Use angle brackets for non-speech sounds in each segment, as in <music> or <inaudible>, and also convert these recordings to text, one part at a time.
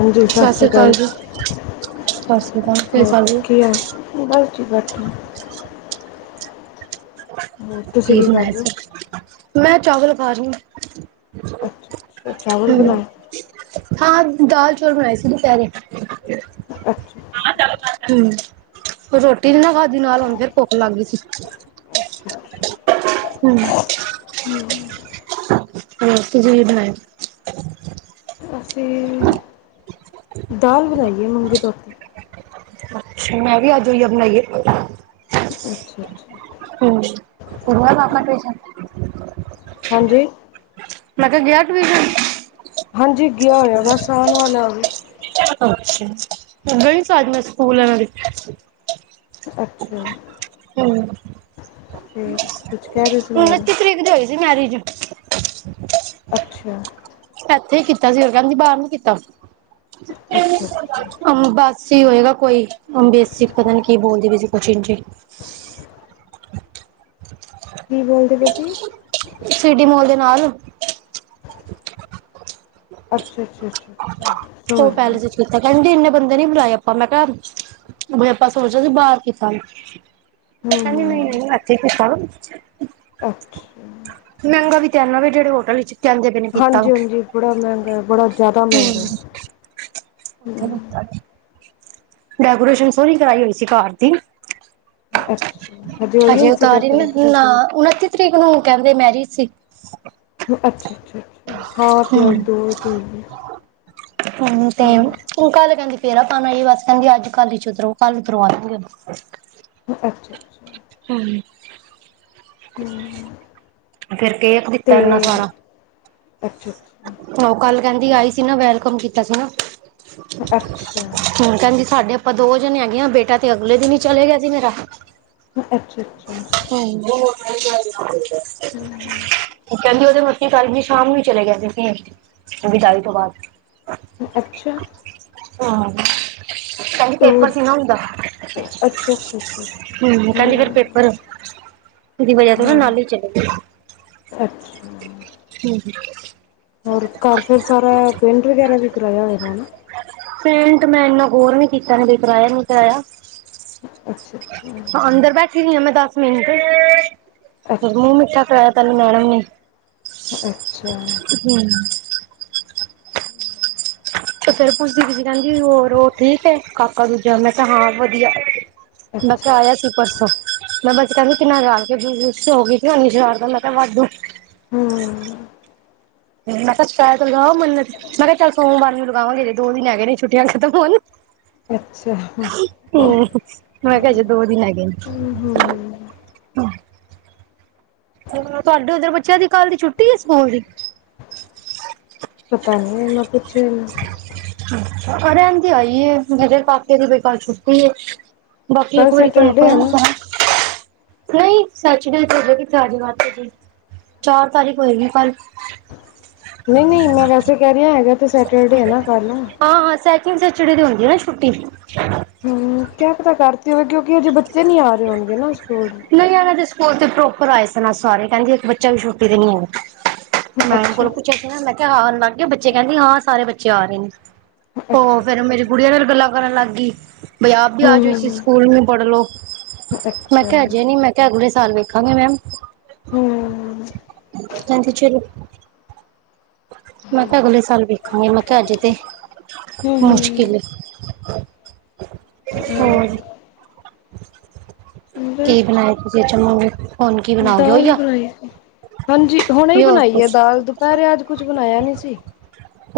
ਹਾਂਜੀ, ਸਤਿ ਸ਼੍ਰੀ ਅਕਾਲ ਜੀ ਸਤਿ ਸ੍ਰੀ ਅਕਾਲ ਕੀ ਹੋਰ ਹਾਲ ਜੀ? ਕੀ ਹਾਲ? ਬਸ ਜੀ ਬਸ, ਠੀਕ। ਹੋਰ ਤੁਸੀਂ ਕੀ ਕਰ ਬਣਾਇਆ ਰਹੇ ਹੋ ਸੀ? ਮੈਂ ਚਾਵਲ ਖਾ ਰਹੀ ਹੂੰ। ਅੱਛਾ-ਅੱਛਾ, ਚਾਵਲ ਬਣਾਏ। ਹਾਂ, ਦਾਲ-ਚੌਲ ਬਣਾਏ ਸੀ ਦੁਪਹਿਰੇ। ਅੱਛਾ-ਅੱਛਾ। ਹੂੰ। ਰੋਟੀ ਨ ਨਾ ਖਾਧੀ ਨਾਲ, ਹੁਣ ਫਿਰ ਭੁੱਖ ਲੱਗ ਗਈ ਸੀ ਅੱਛਾ ਹੂੰ। ਹੂੰ। ਹੂੰ, ਤੁਸੀਂ ਕੀ ਬਣਾਇਆ? ਅਸੀਂ ਦਾਲ ਬਣਾਈ ਹੈ ਮੁੂੰਗੀ ਧੋਤੀ। ਅੱਛਾ, ਮੈਂ ਵੀ ਅੱਜ ਉਹੀ ਬਣਾਈਏ। ਅੱਛਾ ਅੱਛਾ ਹੂੰ, ਹੋਰ ਕਰਵਾ ਲਿਆ ਆਪਣਾ ਆਪਰੇਸ਼ਨ। ਹਾਂਜੀ। ਮੈਂ ਕਿਹਾ ਗਿਆ ਟਵੀਸ਼ਨ। ਹਾਂਜੀ, ਗਿਆ ਹੋਇਆ ਬਸ, ਆਣ ਵਾਲਾ ਓ ਵੀ। ਅੱਛਾ, ਗਈ ਸਾਂ ਮੈਂ ਸਕੂਲ ਇਹਨਾਂ ਦੇ। ਅੱਛਾ, ਹੂੰ ਫਿਰ ਕੁਝ ਕਹਿ ਰਹੇ ਸੀ ਮੈਡਮ? ਕਿਦੇ ਹੋਈ ਸੀ ਮੈਰਿਜ? <unintelligible> ਅੱਛਾ। ਇੱਥੇ ਹੀ ਕੀਤਾ ਸੀ ਉਹ ਕਹਿੰਦੀ ਬਾਹਰ ਨੀ ਕੀਤਾ ਬਸ। ਅੱਛਾ ਅੱਛਾ ਸੀ ਹੋਏਗਾ ਕੋਈ ਬੇਸਿਕ ਪਤਾ ਨੀ ਕੀ ਬੋਲਦੀ ਭਾਈ ਸੀ ਕੁਝ ਇੰਜੀ। ਕੀ ਬੋਲਦੀ ਪਏ ਸੀ? ਸਿਟੀ ਮੋਲ ਦੇ ਨਾਲ। ਅੱਛਾ-ਅੱਛਾ-ਅੱਛਾ ਸਮਝ ਗਈ। ਉ ਤਾ ਕਹਿੰਦੀ ਪਈ ਇੰਨੇ ਬੰਦੇ ਨੀ ਬੁਲਾਏ ਆਪਾਂ ਮੈਂ ਕਿਹਾ ਆਪਾਂ ਸੋਚਦੇ ਸੀ ਬਾਹਰ ਕਿਤਾ ਹਾਈ। ਹੂੰ ਕਹਿੰਦੀ ਹੂੰ ਨਹੀਂ-ਨਹੀਂ ਇੱਥੇ ਕੀਤਾ ਅੱਛਾ ਮਹਿੰਗਾ ਵੀ ਕਿੰਨਾ ਕਹਿਨਾ ਵੀ ਜਿਹੜੇ ਹੋਟਲ ਵਿੱਚ ਕਹਿੰਦੇ ਪਏ ਨੇ ਹਾਂਜੀ-ਹਾਂਜੀ, ਬੜਾ ਮਹਿੰਗਾ ਬੜਾ ਜ਼ਿਆਦਾ ਮਹਿੰਗਾ ਹੈ ਹੋਰ <unintelligible> ਡੈਕੋਰੇਸ਼ਨ ਸੋਹਣੀ ਕਰਾਈ ਹੋਈ ਸੀ ਘਰ ਦੀ। ਅੱਛਾ ਹਜੇ ਹੋਈ ਹੈ ਅਜੇ ਇਸੇ ਉਤਾਰੀ ਨਹੀਂ ਡੈਕੋਰੇਸ਼ਨ ਉਹਨਾਂ ਨੇ ਓਨਤੀ ਤਰੀਕ ਨੂੰ ਕਹਿੰਦੇ ਮੈਰਿਜ ਸੀ। ਅੱਛਾ-ਅੱਛਾ-ਅੱਛਾ ਹਾ ਹੂੰ ਤੇ ਅੱਜ ਦੋ ਤਰੀਕ ਦੀ। ਉੰ ਕਲ ਕਹਿਦੀ ਫੇਰਾ ਪਾਣ ਆਈ ਬਸ ਕਹਿੰਦੀ ਅਜ-ਕਲ ਚ ਉਤਰਵਾ ਲੈੜਗੇ। ਅੱਛਾ-ਅੱਛਾ। ਹਮ <unintelligible> ਹੁ ਫੇਰ ਕੇਕ ਦਿਤਾ ਏਨਾ ਸਾਰਾ। ਅੱਛਾ ਅੱਛਾ। ਓਹ ਕੱਲ ਕਹਿੰਦੀ ਆਈ ਸੀ ਨਾ ਵੈਲਕਮ ਕੀਤਾ ਸੀ ਨਾ ਅੱਛਾ ਹੁਣ ਕਹਿੰਦੀ ਸਾਡੇ ਆਪਾਂ ਦੋ ਜਨੇ ਹੈਗੇਆਂ ਬੇਟਾ ਤੇ ਅਗਲੇ ਦਿਨ ਹੀ ਚਲੇ ਗਿਆ ਸੀ ਮੇਰਾ। ਅੱਛਾ ਅੱਛਾ। ਕਹਿੰਦੀ ਵਜੇ ਮ <unintelligible> ਕੱਲ ਜੀ ਸ਼ਾਮ ਨੂੰ ਹੀ ਚਲੇ ਗਿਆ ਸੀ ਵਿਦਾਈ ਤੋਂ ਬਾਅਦ ਅੱਛਾ। ਹਾਂ। ਕਹਿੰਦੀ ਤੇ ਪੇਪਰ ਸੀ ਉਹ ਨਾ ੳਦਾ ਹੁ ਅੱਛਾ ਅੱਛਾ ਅੱਛਾ ਕਹਿੰਦੀ ਫੇਰ ਪੇਪਰ ਹਮ ਉਹਦੀ ਵਜ੍ਹਾ ਤੋਂ ਨਾ ਹਾਂ ਨਾਲ ਹੀ ਚਲੇ ਗਏ ਅੱਛਾ ਹੁ ਹੁ। ਹੋਰ ਘਰ ਫੇਰ ਸਾਰਾ ਪੇਂਟ ਵਗੈਰਾ ਵੀ ਕਰਾਇਆ ਹੋਏਗਾ ਨਾ। ਪੇਂਟ ਮੈਂ ਇੰਨਾ ਗੋਰ ਨੀ ਕੀਤਾ ਹਜੇ ਕਰਇਆ ਨੀ ਕਰਾਇਆ। ਅੱਛਾ ਹਾ ਅੰਦਰ ਬੈਠੀ ਹੋਈ ਆ ਮੈਂ ਦਸ ਮਿੰਟ ਅੱਛਾ ਮੂੰਹ ਅੱਛਾ ਮਿੱਠਾ ਆ ਤੈਨੂੰ ਮੈਡਮ ਨੇ <unintelligible> ਅੱਛਾ। ਹੁ। ਤੇ ਫੇਰ ਪੁੱਛਦੀ ਪਈ ਸੀ ਕਹਿੰਦੀ ਹੋਰ ੳਹ ਠੀਕ ਹੈ ਕਾਕਾ ਦੂਜਾ ਮੈਂ ਕਿਹਾ ਹਾਂ ਵਧੀਆ। ਮੈਂ ਅੱਛਾ ਕਿਹਾ ਆਇਆ ਸੀ। ਅੱਛਾ ਪਰਸੋਂ ਮੈਂ ਬਸ ਕਹਿੰਦੀ ਕਿੰਨਾ ਗਾਲ ਕੇ ਦੂ ਹੋ ਗਈ ਸੀ ਉਨੀਸ਼ਾਰਦਾ ਮੈਂ ਤਾਂ ਵੱਡੂ। <unintelligible> ਹੁ। ਮੈਂ ਸੱਚਾਇਆ ਚ ਲਗਾ ਮੰਨ ਤੇ ਮੈਂ ਕਿਹਾ ਚੱਲ ਸੋਮਵਾਰ ਨੂੰ ਲਗਾਵਾਂਗੇ। <unintelligible> ਦੋ ਦਿਨ ਹੈਗੇ ਨੇ ਛੁੱਟੀਆਂ ਖਤਮ ਹੋਨ ਅੱਛਾ ਹੁ। ਮੈਂ ਕਿਹਾ ਅਜੇ ਦੋ ਦਿਨ ਹੈਗੇ ਨੇ। ਹਮ ਹਮ ਹਮ ਤੁਹਾਡੇ ਉਧਰ ਬੱਚਿਆਂ ਦੀ ਕੱਲ੍ਹ ਦੀ ਛੁੱਟੀ ਏ ਸਕੂਲ ਦੀ। ਪਤਾ ਨੀ ਇਹ ਮ ਪੁੱਛੇਨੀ। <unintelligible> ਅਰੇ ਆਂਦੀ ਆਈ ਮਧਰ ਪਾਕੇ ਦੀ ਬੇਕੱਲ ਛੁੱਟੀ ਏ। <unintelligible> ਬਾਕੀ ਅ ਕੱਲ ਕੁਰੀ ਕੋ ਨਕਰ। ਸੈਟਰਡੇ ਹੈ ਨਾ <unintelligible> ਨਹੀਂ ਸੱਚ ਨੇ ਜਾ ਕਿ ਤਾਜ਼ੀ ਮਾਤਾ ਜੀ। <unintelligible> ਚਾਰ ਤਾਰੀਖ ਹੋਏਗੀ ਕੱਲ। ਨਹੀਂ ਨਹੀਂ ਮੈਂ ਵੈਸੇ ਕਹਿ ਰਹੀ ਹੈਗਾ ਤੇ ਸੈਟਰਡੇ ਹੈ ਨਾ ਕੱਲ੍ਹ। ਹਾਂ ਹਾਂ ਸੈਕਿੰਡ ਸੈਚਰਡੇ ਦੀ ਹੁੰਦੀ ਹੈ ਨਾ ਛੁੱਟੀ। ਹੁ ਕਿਆ ਪਤਾ ਕਰ ਤੀ ਹੋਵੇ ਕਿਉਂਕਿ ਅਜੇ ਬੱਚੇ ਨੀ ਆ ਰਹੇ ਹੋਨਗੇ ਨਾ ਸਕੂਲ। ਨਹੀਂ ਇਹਨਾਂ ਦੇ ਸਕੂਲ ਤੇ ਪ੍ਰੋਪਰ ਆਏ ਸਨ ਅੱਜ ਸਾਰੇ ਕਹਿੰਦੀ ਇੱਕ ਬੱਚਾ ਵੀ ਛੁੱਟੀ ਤੇ ਨੀ ਹੈਗਾ। ਮੈਡਮ ਅੱਛਾ ਕੋਲੋਂ ਪੁੱਛਿਆ ਸੀ ਮੈਂ ਕਿਹਾ ਆਨ ਲੱਗ ਗਏ ਬੱਚੇ ਕਹਿੰਦੀ ਹਾਂ ਸਾਰੇ ਬੱਚੇ ਆ ਰਹੇ ਨੇ। ਹੋ ਅੱਛਾ ਫੇਰ ਮੇਰੀ ਗੁੜੀਆਂ ਨਾਲ ਗੱਲਾਂ ਕਰਨ ਲੱਗ ਗਈ ਬਈ ਆਪ ਭੀ ਆ ਹਮ ਜਾੳ ਹਮ ਇਸੀ ਹਮ ਸਕੂਲ ਮੇ ਪੜ੍ਹ ਲੋ। ਮੈਂ ਅੱਛਾ ਕਿਹਾ ਅਜੇ ਨੀ ਮੈਂ ਕਿਹਾ ਅਗਲੇ ਸਾਲ ਵੇਖਾਂਗੇ ਮੈਮ। ਹਮ ਹਾਂਜੀ ਚਲੋ ਮੈ ਕਿਹਾ ਹਾਂਜੀ ਅਗਲੇ ਸਾਲ ਵੇ ਨਹੀਂ ਮੈਂ ਕਿਹਾ ਅੱਜੇ ਤੇ ਹਮ ਮੁਸ਼ਕਿਲ ਏ। ਹਮ। <unintelligible> ਕੀ ਬਸ ਬਣਾਏ ਤੁਸੀਂ ਚਮਗੇ? <unintelligible> ਦਾਲ ਬਨਾਈ ਹਾਂਜੀ ਹੁਣੇ ਹੀ ਯਾ ਹੋਰ ਬਣਾਈ ਹੈ ਕੁਛ ਦਾਲ ਦੁਪਹਿਰੇ ਅੱਜ ਕੁਛ ਬਨਾਇਆ ਨਹੀਂ ਸੀ।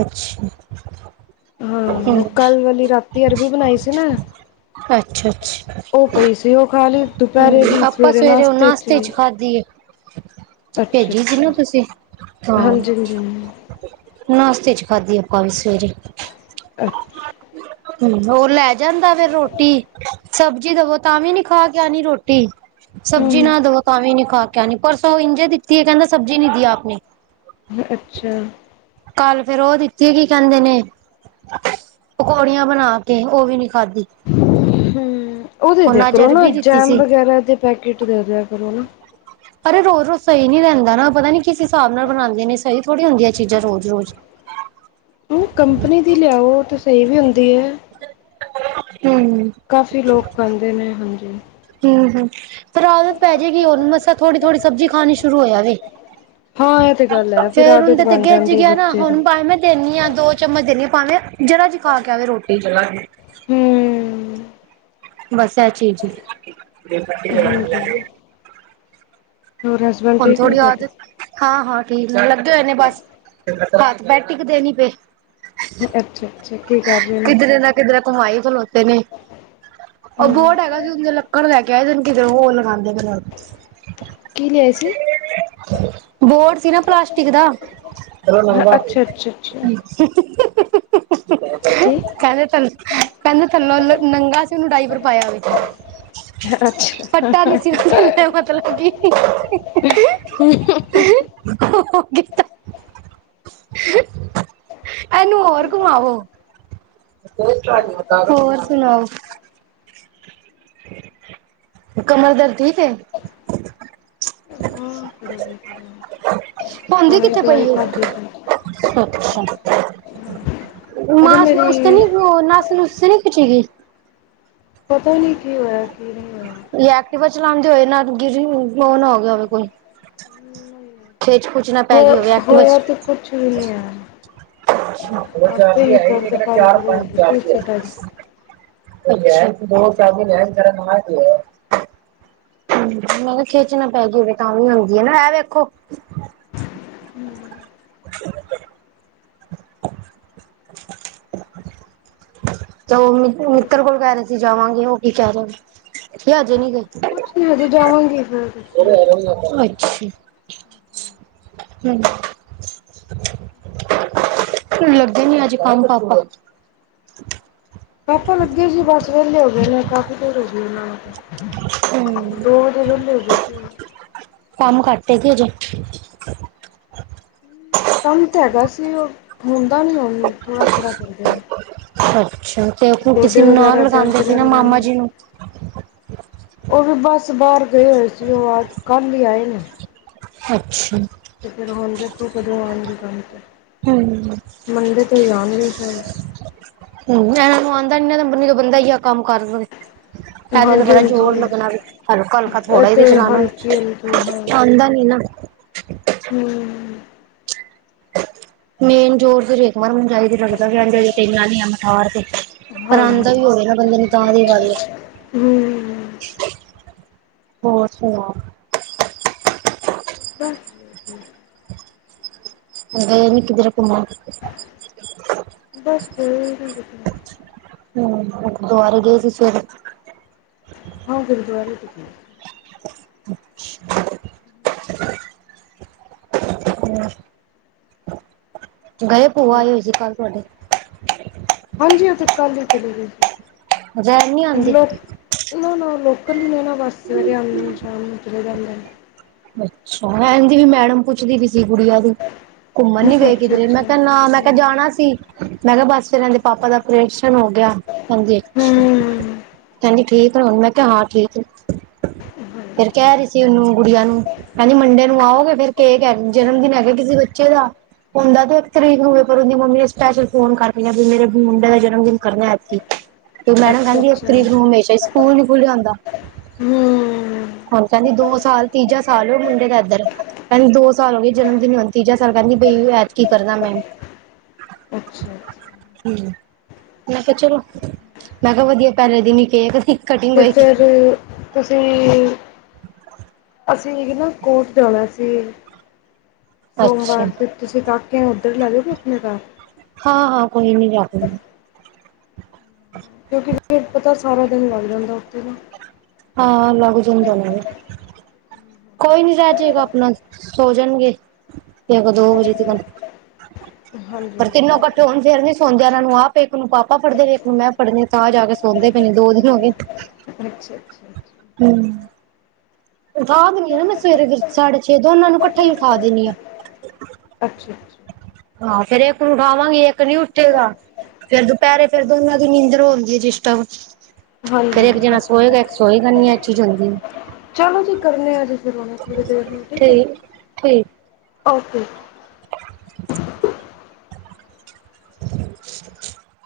ਅੱਛਾ। ਹਾਂ, ਹੂੰ ਓ ਕੱਲ ਵਾਲੀ ਰਾਤੀ ਅਰਬੀ ਬਨਾਈ ਸੀ ਨਾ। ਅੱਛਾ-ਅੱਛਾ ਓ ਪਈ ਸੀ, ਓ ਖਾਲੀ ਦੁਪੈਰੇ ਵੀ, ਸਵੇਰੇ ਨਾਸ਼ਤੇ ਚ ਵੀ। ਖਾਦੀ ਏ, ਅੱਛਾ ਭੇਜੀ ਸੀ ਅੱਛਾ ਨਾ ਤੁਸੀਂ, ਹਾਂ। ਹਾਂਜੀ ਹਾਂਜੀ ਹਾਂਜੀ, ਨਾਸ਼ਤੇ ਚ ਖਾਧੀ ਏ, ਆਪਾਂ ਵੀ ਸਵੇਰੇ। <inaudible> ਹੋਰ, ਲੈ ਜਾਂਦਾ ਫੇਰ ਰੋਟੀ। ਸਬਜ਼ੀ ਦਵੋ ਤਾਂ ਵੀ ਨੀ ਖਾਕੇ ਆਨੀ ਰੋਟੀ, ਹੂੰ ਸਬਜ਼ੀ ਨਾ ਦਵੋ ਤਾਂ ਵੀ ਨੀ ਖਾ ਕੇ ਆਨੀ, ਪਰਸੋਂ ਇੰਝੇ ਦਿੱਤੀ ਏ, ਕੈਂਦਾ ਸਬਜ਼ੀ ਨੀ ਦੀ ਆਪ ਨੇ। ਅੱਛਾ। ਕੱਲ ਫੇਰ ਓ ਦਿੱਤੀ, ਕੀ ਕੈਂਦੇ ਨੇ ਪਕੌੜੀਆਂ ਬਣਾ ਕੇ, ਓ ਵੀ ਨੀ ਖਾਧੀ। ਓ ਦੇਦੇਯਾ ਹੁਣ ਅੱਜ ਕਰੋ ਨਾ ਅਰਬੀ ਦਿੱਤੀ ਜੈਮ ਸੀ ਵਗੈਰਾ ਦੇ ਪੈਕੇਟ ਦੇ ਕਰੋ ਨਾ। ਅਰੇ ਰੋਜ਼ ਰੋਜ਼ ਸਈ ਨੀ ਰੈਂਦਾ ਨਾ, ਪਤਾ ਨੀ ਕਿਸ ਹਿਸਾਬ ਨਾਲ ਬਣਾਦੇ ਨੇ ਸਈ ਥੋੜ੍ਹੀ ਹੁੰਦੀਆਂ ਚੀਜ਼ਾਂ ਰੋਜ ਰੋਜ। <inaudible> ਕੰਪਨੀ ਦੀ ਲਿਆਓ ਤੇ, ਸਈ ਵੀ ਹੁੰਦੀ ਏ। ਹੂੰ। ਕਾਫੀ ਲੋਕ ਪਾਂਦੇ ਨੇ, ਹਾਂਜੀ। ਹੂੰ, ਹੂੰ ਪਰ ਆਦਤ ਪੈ ਜੇਗੀ ਹੋਨ, ਮਸਾ ਥੋੜੀ-ਥੋੜੀ ਸਬਜ਼ੀ ਖਾਨੀ ਸ਼ੁਰੂ ਹੋਯਾ ਵੇ। ਹਾਂ ਇਹ ਤੇ ਗੱਲ ਹੈ ਫਿਰ ਫੇਰ ਆਦਤ ਉਂਦੇ ਤੇ ਬਣ ਗੇੱਜ ਜਾਂਦੀ ਗੇਆ ਨਾ, ਬੱਚੇ ਦੀ ਹੁਨ ਪਾਵੇਂ ਮੈਂ ਦੇਨੀ ਆਂ ਦੋ ਚਮਚ ਦੇਨੀ ਆ, ਪਾਵੇਂ ਜਰਾ ਜੀ ਖਾ ਕੇ ਆਵੇ ਰੋਟੀ। ਹੂੰ। ਬਸ, ਐ ਚੀਜ ਏ। ਹਾਂਜੀ <unintelligible> ਹੁਨ ਥੋੜੀ ਤੁਹਾਡੇ ਆਦਤ ਹਾਂ, ਹਾਂ ਠੀਕ ਨੇ, ਲੱਗੇ ਹੋਏ ਨੇ ਬੱਸ, ਹੱਥ-ਪੈਰ ਟਿਕਦੇ ਨੀ ਪਏ। ਅੱਛਾ-ਅੱਛਾ, ਕੀ ਕਾਰ ਰੇਨੇ? ਕਿੱਧਰੇ ਘੁਮਾਈ ਖਲੋਤੇ ਨੇ। ਓ ਬੋਡ ਹੂੰ ਹੈਗਾ ਸੀ ਉਂਦੇ ਲੱਕੜ ਲੈਕੇ ਆਏ ਦੇ ਨੇ ਕਿਧਰੋ, ਓ ਲਗਾਂਦੇ ਪੇ ਨੇ ਹੁਨ। ਕੀ ਲਯਾਏ ਸੀ? ਬੋਡ ਸੀ ਨਾ ਪਲਾਸਟਿਕ ਦਾ ਅੱਛਾ ਅੱਛਾ ਅੱਛਾ <unintelligible> ਕੀ? ਕੈਂਦੇ ਥੱਲ, ਕੈਂਦੇ ਥੱਲੋ ਲ ਨੰਗਾ ਸੀ, ਓਨੂੰ ਡਾਈਪਰ ਪਾਯਾ ਵੇ। ਅੱਛਾ ਫੱਟਾ ਨੀ ਸੀ ਥੱਲਯੋ ਮਤਲਵ ਕਿ <unintelligible> ਏਨੂੰ ਹੋਰ ਘੁਮਾਓ। ਹੋਰ ਸੁਨਾਓ। ਕਮਰ ਦਰਦ ਠੀਕੇ? <inaudible> ਹੋਂਦੀ ਕਿੱਥੇ ਪਈ ਦਵਾਈ ਏ? ਖਾਧੀ ਸੀ ਅੱਛਾ, ਅਰੇ ਮਾਸ-ਮੂਸ ਤੇ ਮੇਰੀ ਨੀਓ ਨੱਸ ਨੁੱਸ ਤੇ ਨੀ ਖਿਚੀਗੀ। ਪਤਾ ਈ ਨੀਂ ਕੀ ਹੋਇਆ, ਕੀ ਨਈਂ ਐਕਟਿਵਾ ਚਲਾਂਦੇ ਹੋਏ ਨਾ ਗਿਰੀ, ਓ ਨਾ ਹੋ ਗਿਆ ਹੋਵੇ ਕੁਛ, ਖੇਚ-ਖੁੱਚ। ਜਿਨ੍ਹਾਂ ਪੈ ਗਈ ਹੋਵੇ ਹੋ ਐਕਟਿਵਾ ਹੋਇਆ ਚ ਤੇ ਕੁਛ ਵੀ ਨਹੀਂ ਹੈ ਹੋਰ ਆਪੇ ਚਰਾਤੀ ਹੈ ਹੀ ਈ ਨਹੀ, ਏ ਦਰਦ ਕਹਿੰਦਾ ਕਰਨ ਚਾਰ ਸ਼ੁਰੂ ਹੋ ਪੰਜ ਗਈ ਸੀ ਚਰਾਤੀ ਹੈ ਉਸੇ ਟਾਈਮ ਦੋ ਸ ਲ ਕਰ ਆ <inaudible> ਹੂ, ਮੈਂ ਕਿਹਾ ਖਿੱਚ ਨਾ ਪੈ ਗਈ ਹੋਵੇ ਤਾਂ ਵੀ ਹੁੰਦੀ ਹੈਨਾ, ਇਹ ਵੇਖੋ ਜੀ <inaudible> <unintelligible> ਤੇ ਉਹ ਮਿੱਤਰ ਕੋਲ ਕਹਿ ਰਹੇ ਸੀ ਜਾਵਾਂਗੇ, ਉਹ ਕੀ ਕਹਿ ਰਹੇ, ਅਜੇ ਨੀ ਗਏ ਕੁਛ ਨਹੀਂ ਹਜੇ ਜਾਵਾਂਗੀ ਫਿਰ ਦੇਖਦੇ ਹਾਂ। ਆਰ <inaudible> ਹਮ <inaudible> ਲੱਗੇ ਨੀ ਅੱਜ ਕੰਮ ਪਾਪਾ ਪਾਪਾ ਲੱਗੇ ਸੀ ਬਸ ਵਹਲੇ ਹੋ ਗਏ ਨੇ, ਕਾਫ਼ੀ ਦੇਰ ਹੋ ਗਈ ਇਹਨਾਂ ਹਮ ਦੋ ਵਜੇ ਵੇਲੇ ਹੋ ਗਏ ਸੀ ਕੰਮ ਘੱਟ ਹੈ ਕੀ ਹਜੇ ਕੰਮ ਤੇ ਹੈਗਾ ਸੀ, ਉਹ ਹੁੰਦਾ ਨੀ ਹੁਣ ਥੋੜਾ ਥੋੜਾ ਕਰਦੇ ਨੇ ਅੱਛਾ ਤੇ ਔਥੋ ਕਿਸੇ ਗੋਡੇ ਨੂੰ ਨਾਲ ਵਗੈਰਾ ਦਰਦ ਲਗਾਉਂਦੇ ਸੀ ਨਾ, ਰਹਿੰਦੇ ਮਾਮਾ ਨੇ ਜੀ ਨੂੰ ਉਹ ਵੀ ਬੱਸ ਬਾਹਰ ਗਏ ਹੋਏ ਸੀ, ਉਹ ਆਦ ਕੱਲ ਹੀ ਆਏ ਨੇ ਅੱਛਾ ਤੇ ਫੇਰ ਔ ਅੰਦਰ ਕਿਉ ਕਰਵਾਣ ਗੇ ਕੰਮ ਤੇ ਹਾਂਜੀ ਮੰਡੇ ਤੋਂ ਜਾਣਗੇ ਸ਼ਾਇਦ ਇਹ ਨੂੰ ਆਉਂਦਾ ਨੀ ਨਾ, ਬੰਦਾ ਹੀ ਆ ਕੰਮ ਕਰ ਦੇਵੇ ਪਹਲੇ ਤਾਂ ਹਾਂਜੀ ਬਰਾ ਹਾਂਜੀ ਜ਼ੋਰ ਲੱਗਣਾ ਵੇ, ਹਲਕਾ ਹਲਕਾ ਇਹ ਥੋੜਾ ਹੀ ਤੇ ਚਲਾਣਾ ਹਲਕੀ ਹਲਕੀ ਵੀ ਆਂਦਾ ਨੀ ਨਾ ਹੂ ਮੇਨ ਜੋੋਰ ਤੇ ਰੇਘਮਾਰ ਨੂੰ ਜਾਈਦੇ ਲੱਗਦਾ ਵੀ ਆਹਂਦੇ ਤੇਮ ਨਹੀਂ ਆ ਮਿਠਾਰ ਤੇ, ਪਰ ਹਾਂ ਆਉਂਦਾ ਹਮ ਵੀ ਹੋ ਰਿਹਾ ਨਾ ਬੰਦੇ ਨੇ <unintelligible> ਤਾਂ ਵੀ ਗੱਲ ਐ, ਹੋਰ ਸੁਣਾਓ ਤਾਂ ਗਏ ਨੀ ਕਿਧਰੇ ਘੁੰਮਣ ਬਸ ਬ <unintelligible> ਹੂ ਗੁਰਦਵਾਰੇ ਗਏ ਸੀ ਸਵੇਰੇ ਹਾਂ ਗੁਰਦੁਵਾਰੇ ਗਏ, ਭੁਆ ਆਈ ਹੋਈ ਸੀ ਕੱਲ ਤੁਆਡੇ ਹਾਂਜੀ ਹਾਂਜੀ ਔ ਤੇ ਕੱਲ ਹੀ ਚਲੇ ਗਏ ਸੀ ਅਜ ਐ ਨੀ ਆਂਦੀ ਨਾਂ ਨਾ ਲੋਕਲ ਹੀ ਨੇ ਨਾ, ਬਸ ਸਵੇਰੇ ਆਂਦੇ ਨ ਸ਼ਾਮ ਨੂੰ ਚਲੇ ਜਾਂਦੇ ਨੇ ਅੱਛਾ, ਨੈਨ ਦੀ ਵੀ ਮੈਡਮ ਪੁੱਛਦੀ ਪਈ ਸੀ ਸੀ ਕੁੜੀਆਂ ਦੀ, ਘੂਮਣ ਨੀ ਗਏ ਅੱਛਾ ਕਿਧਰੇ, ਮੈਂ ਅੱਛਾ ਕਿਆ ਨਾ ਮੈਂ ਕਿਆ ਜਾਣਾ ਸੀ ਮੈਂ ਕਿਆ ਬਸ ਫੇਰ ਇਹ ਦੇ ਪਾਪਾ ਦਾ ਅਪ੍ਰੇਸ਼ਨ ਹੋ ਗਿਆ ਹਾਂਜੀ ਹਮ ਕਹਿੰਦੀ ਠੀਕ ਏ ਹੂੰਣ, ਮੈਂ ਕਿਆ ਹਾਂ ਠੀਕ ਐ, ਫੇਰ ਕੈਹ ਰੀ ਸੀ ਉਹਨੂੰ ਗੁੜੀਆਂ ਨੂੰ ਕੈੰਹਦੀ ਮੰਡੇ ਨੂੰ ਆਓਗੇ ਫੇਰ, ਕੇਕ ਹੈ ਜਨਮ ਦਿਨ ਹੈਗੇ ਕਿਸੀ ਬੱਚੇ ਦਾ ਹੂੰਦਾ ਤਾਂ ਇਕ ਤਰੀਕ ਨੂੰ ਏ, ਪਰ ਉਹਦੀ ਮੰਮੀ ਨੇ ਸਪੈਸ਼ਲ ਫੋਨ ਕਰ ਲਿਆ ਵੀ ਮੇਰੇ ਮੁੰਡੇ ਦਾ ਜਨਮ ਦਿਨ ਕਰਨਾ ਐਦਕੀ ਮੈਡਮ ਅੱਛਾ ਕਹਿੰਦੀ ਇਕ ਅੱਛਾ ਤਰੀਕ ਨੂੰ ਹਮੇਸ਼ਾ ਹੀ ਸਕੂਲ ਨੀ ਖੁੱਲ੍ਹਿਆ ਹੁੰਦਾ ਹਮ ਹੁਣ ਕਹਿੰਦੀ ਦੋ ਸਾਲ, ਤੀਜਾ ਸਾਲ ਐ ਉਹ ਮੁੰਡੇ ਦਾ ਏਧਰ ਕਹਿੰਦੀ ਦੋ ਸਾਲ ਹੋ ਗਏ ਜਨਮ ਦਿਨ ਨੀ, ਹੁਣ ਤੀਜਾ ਸਾਲ ਕਹਿੰਦੀ ਪਈ ਐਦਕੀ ਕਰਨਾ ਮੈਂ ਅੱਛਾ ਅੱਛਾ ਹਮ ਮੈਂ ਕਿਆ ਚਲੋ ਮੈਂ ਕਿਆ ਵਧੀਆ ਪੈਲੇ ਦਿਨ ਈ ਕੇਕ ਸੀ। ਤੇ ਫੇਰ ਤੁਸੀਂ ਅਸੀਂ ਇਕ ਨਾ ਕੋਟ ਜਾਣਾ ਸੀ। ਅੱਛਾ ਸੋਮਵਾਰ ਜੇ ਤੁਸੀਂ ਕਾਕੇ ਨੁੰ ਉੱਧਰ ਲੈ ਜੋਗੇ ਅਪਨੇ ਕਾਰ। ਹਾਂ-ਹਾਂ ਕੋਈ ਨੀ <unintelligible> ਕਿਉਂਕਿ ਫੇਰ ਪਤਾ ਸਾਰਾ ਦਿਨ ਲੱਗ ਜਾਂਦਾ ਉਤੇ ਨਾ। ਹਾਂ ਲਗ ਜਾਂਦਾ ਹੋਨਾ ਵੇ। ਕੋਈ ਨੀ ਰੇੈ ਜੇਗਾ ਅਪਨਾ ਸੋ ਜਾਨਗੇ ਏਕ ਦੋ ਵਜੇ ਤਿਕਨ। ਹਾਂਜੀ ਪਰ ਤਿੰਨੋ ਹਾਂਜੀ ਕੱਟ ਤੇ ਹੂੰਣ ਫੇਰ ਨੀ ਸੋਂਂਦੇ ਇਹਨਾਂ ਨੂੰ ਆਪ ਇੱਕ ਨੂੰ ਪਾਪਾ ਫੜ੍ਹਦੇ ਨੇ ਇੱਕ ਨੂੰ ਮੈਂ ਫੜ੍ਹਨੀ ਆ ਤਾਂ ਜਾ ਕੇ ਸੌਂਦੇ ਪਏ ਨੇ ਦੋ ਦਿਨ ਹੋ ਗੇ। <inaudible> ਅੱਛਾ-ਅੱਛਾ, ਅੱਛਾ। ਹੂੰ ਉਠਾ ਦੇਨੀ ਆ ਨਾ ਮੈਂ ਸਵੇਰੇ ਸਾਢੇ ਛੇ ਦੋ ਉਹਨਾ ਨੂੰ ਕੱਠਾ ਹੀ ਉਠਾ ਦੇਨੀ ਆ। ਅੱਛਾ-ਅੱਛਾ ਹਾਂ ਫੇਰ ਏਕ ਨੂੰ ਉਠਾਵਾਂਗੀ ਏਕ ਨੀ ਉੱਠੇਗਾ। ਫੇਰ ਦੁਪਹਿਰੇ ਫੇਰ ਦੋਨਾਂ ਦੀ ਨੀਂਦਰ ਹੂੰਦੀ ਏ ਡੀਸਟਬ। ਫੇਰ ਹਾਂਜੀ ਏਕ ਜਿਨਾ ਸੋਏਗਾ ਏਕ ਸੋਏਗਾ ਨੀ ਐ ਚੀਜ ਹੂੰਦੀ ਏ। ਚਲੋ ਜੀ ਕਰਨੇ ਆ ਜੇ ਫਿਰ ਹੁਨੇ ਥੋੜੀ ਦੇਰ ਨੂੰ ਠੀਕ ਏ, ਓਕੇ। <inaudible>